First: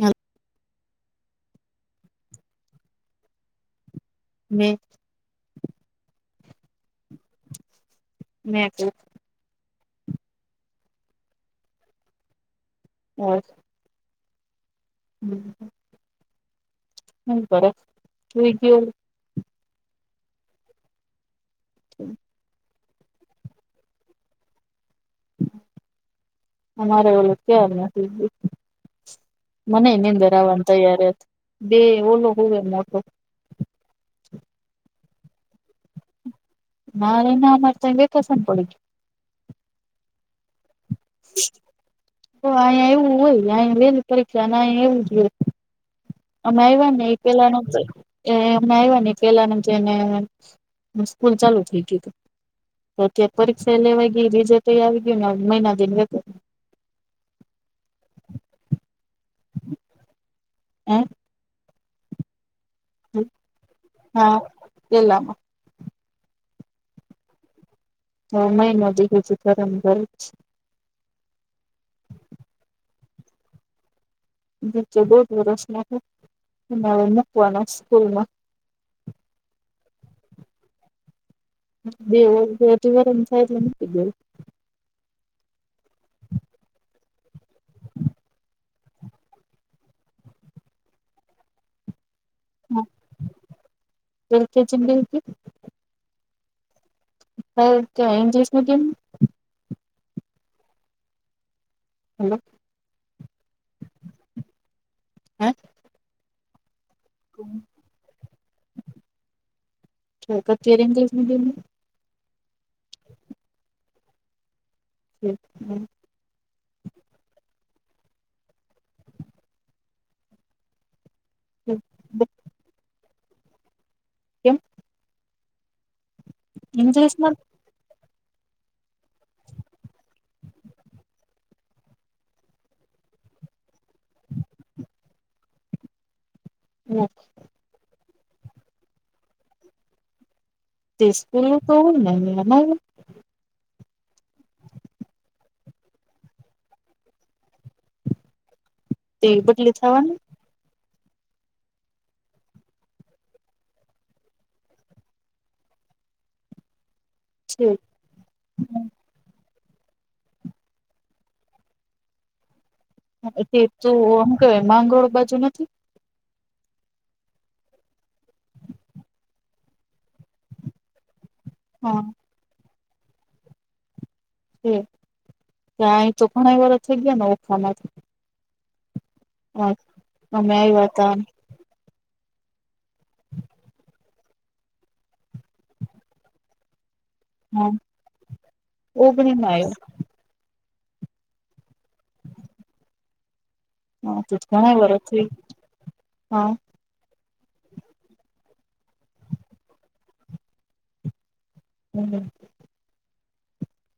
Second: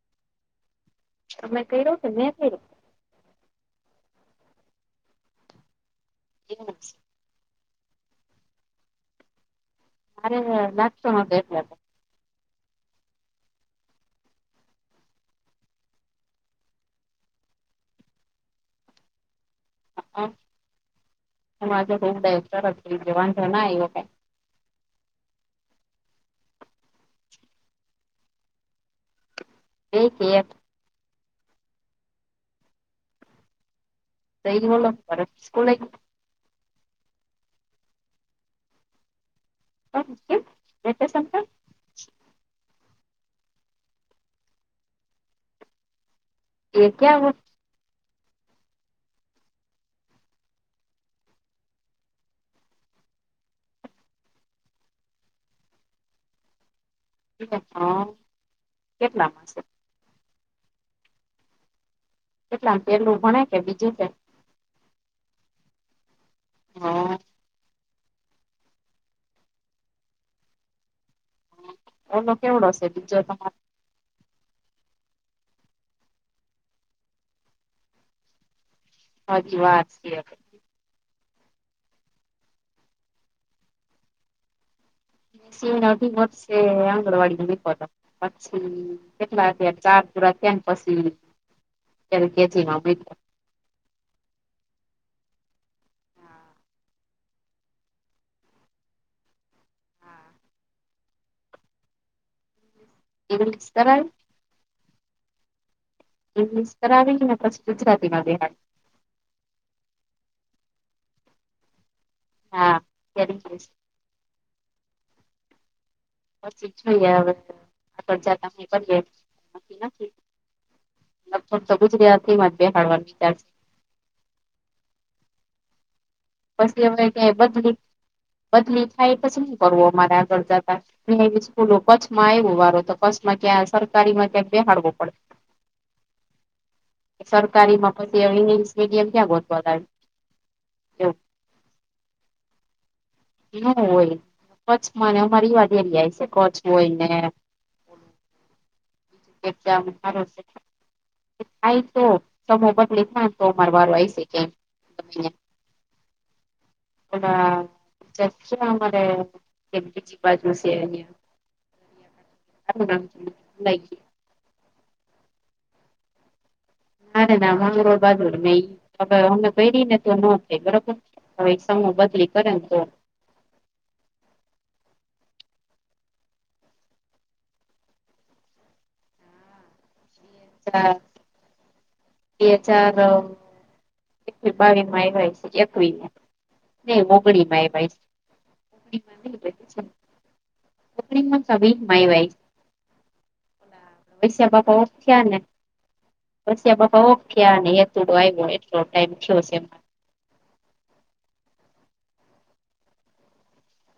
હા. તમે કર્યો છે મે કર્યું? ને. [unintelligible] મે આપ્યુ. મારે [unintelligible] ત્યારે. હા. [inaudible] કાય ફરક કોઈ કે. [unintelligible] અમારે ઓલો ક્યાર મને બે એની કે અંદર એક આવવાની તૈયાર બે ઓલો હોયમ મોટો [unintelligible] [unintelligible] [unintelligible] તો અહીયા એવું હોય અ લે ને પરીક્ષાને અયા એવું જ હોય. અમે આવવા ને એ પેલા ન એ એમને આવ્યા ન પેલા જેને સ્કૂલ ચાલુ થઇ ગયું હતી. તો અત્યારે પરીક્ષા લેવાઈ ગય રીજે તોઈ આવી ગયું ને મહિના દે [unintelligible] કેટલામાં છે? [inaudible] કેટલામાં પેલું ભણે કે બીજું કે? હા પેલામાં [unintelligible] એનો કેવો હશે બીજો તમારે નીચે દોઢ વર્ષનો મૂકવાના સ્કૂલમાં. હજી વાર છે. [unintelligible] મુકી દેવું. [unintelligible] ન વર્ષે આંગણવાડી નહી પતે. પછી કેટલાર ચાર [unintelligible] પછી. [unintelligible] [unintelligible] [unintelligible] ઈનગલિસમા કોને. [inaudible] [unintelligible] [inaudible] ઇંગ્લિશત આવી ને પસી ગુજરાતીમાં બેહાર. [unintelligible] હા. [unintelligible] [inaudible] પછી જોઈએ હવે આગળ જતા કરીએ. [unintelligible] લગતો ગુજરાતીમાં જ બિહારવાળ ત્યાર કેમ? પછી હવે કે ઇંગ્લિશમાં બદલી બદલી થાય પછી નહી કરવું અમારે આગળ જતા. એવી સ્કૂલો કચ્છમાં આવ્યો વારો તો કચ્છમાં ક્યાં સરકારીમાં ક્યાં બેહાડવો પડે. [inaudible] સરકારીમાં પછી ઇંગ્લિશ મીડિયમ ક્યા ગોતવા જાય? તે સ્કૂલું તો હોય ને. [unintelligible] ના હોય કચ્છમાંને અમારી વાત એવી જાય છે કચ્છ હોય ને તે બદલી થવાની? આ તો થાય તો બદલે ના તો અમાર વારો આવી શકે એમ [inaudible] છે એ જેમરે [inaudible] [unintelligible] એમ બીજી બાજુ છે અહં તું આમ કેવાય માંગળ બાજુ નથી. ના ના બંગાળ બાજુ અમે પરીને તો ન થાય બરોબર હવે સમૂહ હા બદલી કરે તો ત્યા તો ઘણા વાર થઈ ગયા ને ઓખામાંથી હ હમ્યા [inaudible] ચાર વાત બે હજાર એકવીસ બાવીસમાં એવાય છે એકવીસ ન મોગડી [inaudible] [unintelligible] માં એવાય છે મોગમાં ન ઓગણીમાં [unintelligible] માં સ માય [inaudible] વાઈ આવ્યા વસ્યા ઘણા બાપા ઓફ વર્ષ થઈ થયા ને હા વૈસિયા બાપા ઓફ ગયા એતુંડ આવ એટલો ટાઈમ થયો. હમ.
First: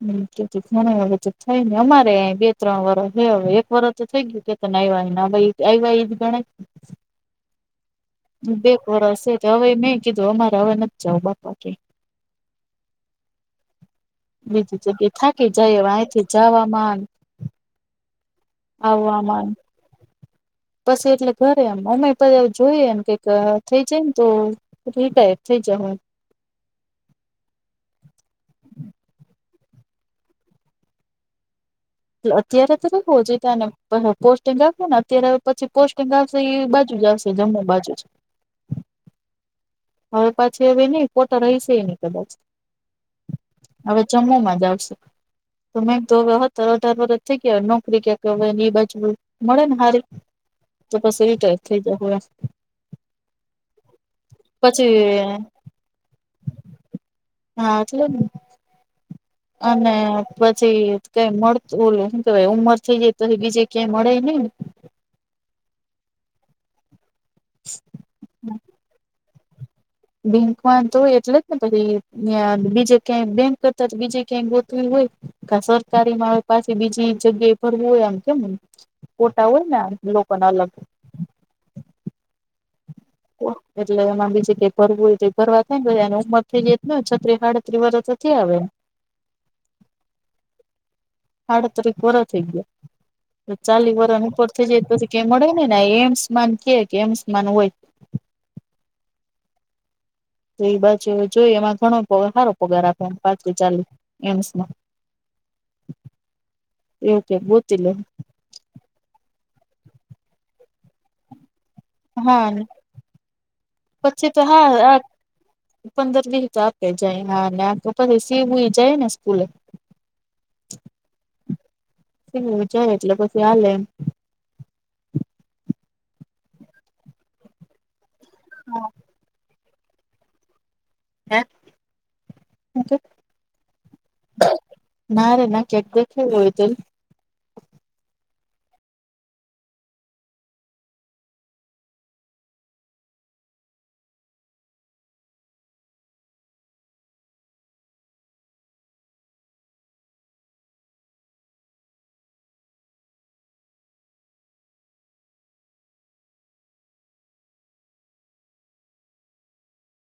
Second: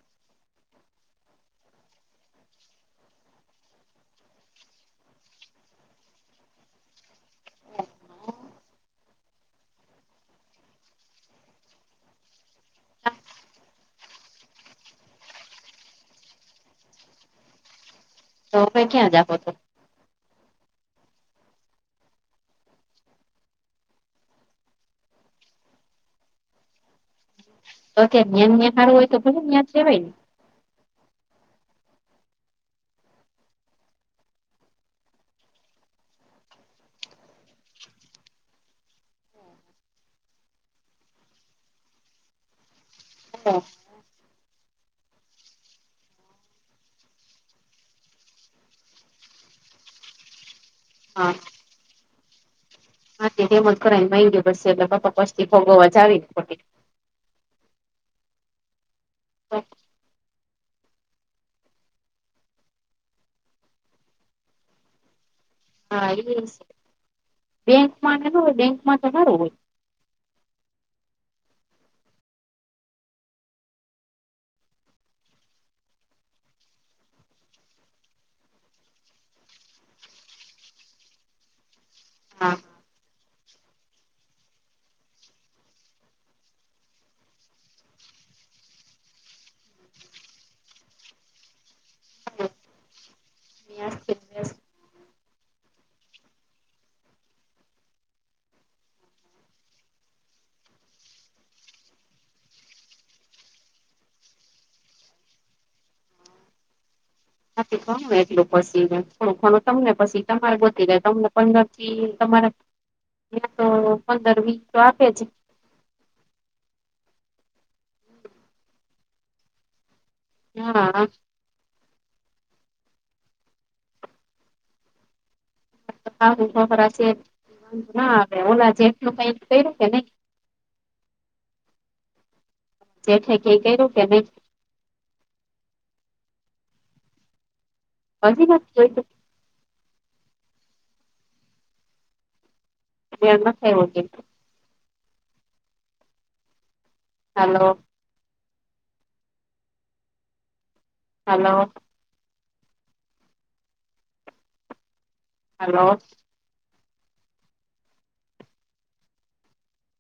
હમ કેું ઘને હવે તો થાય ને અમારે બે ત્રણ વર્ષ હવે એક વર્ષ તો થઈ ગયું ને ભાઈ જ ગણ [inaudible] [unintelligible] બે કોર હશે તો હવે મેં કીધું અમારે હવે નથી જાવ બાપા કે બીજી જગ્યા થાકી જાય અહિયાથી જવામાં તો હવે ક્યાં જાવો આવવામાં તો પછી એટલે ઘરે એમ મમ્મી પપ્પા જોઈએ એમ કે થઈ જાય ને તો રિટાયર થઇ જાય હું તો જ્યા ખાડું હોય તો ભલેું તયાં કેવાયને અત્યારે તો રહેવું જોઈ તને પોસ્ટિંગ આપ ને અત્યારે પછી પોસ્ટિંગ એ બાજુ જ આવશે જમ્મુને બાજુ જ હવે પાછી હવે નઈ પોતા રહીશે એ નની કદાચ હા. હવે જમ્મુમાં જ આવશે. તમે તો તરત જ થઈ ગયા નોકરી ક્યા કરે એ બાજુ મળે ને હારી તો પછી હવે ટાઈમ થઈ ગયો. માટે તેમમાં જ કર ગે [inaudible] બસ એટલા પછી પપા પછથી ભોગવવા જાવ ને [inaudible] હા. અને પછી કેવાય નહી ઉંમર થઈ જાય તોપછી બીજે ક્યાય મળે નહીને હા એ બેંકમાં હોય બેંકમાં તો સારું હોય બેંકમાં તો હોય એટલે જ ને પછી બીજે ક્યાં બેંક કરતા બીજે ક્યાંક ગોતવી હોય. કા સરકારી મારે પાછી બીજી જગ્યાએ ભરવું હોય. આમ કેમને ફોટા હોય ને લોકોને અલગ હા. એટલે એમાં બીજે કઈ ભરવું હોય ભરવા થઈ જવું ઉંમર થઈ જ છત્રીસ સાડત્રી વર્ષ કે હવે સાડત્રીસ વર્ષ થઈ ગયા. ચાલીસ વર્ષથી ઉપર થઇ જાય પછી કે મળે ને એમ્સમાન કે કે એમ્સન હોય તો એ બાજ જોઈ એમાં ઘણો સારો પગાર આપે એ પાંત્રીસ કે ચાલીસ એમ્સમાં [inaudible] ઓકે. નથી ખણને એટલું પછી ખોણું ખણું તમને પછી તમારે બતી રહે તમને પંદર થી હા તમારા તો પછી પંદર વીસ તો હા આપે છે. પંદર દિવસ આપે જાય હા આખ પછી સીવું જાય ને સ્કૂલે હા. જાય એટલે પછી હાલે એમ. ખ ખરા છે વાંધ ના આવે ઓલા જેટલું કઈક કર્યું કે નઈ. હા તેઠ કઈ કર્યું કે ન. ના રે ના કેટ દખ હોઈતલ. હજી જો. થ ઓગે. હલો. હલો. હલો.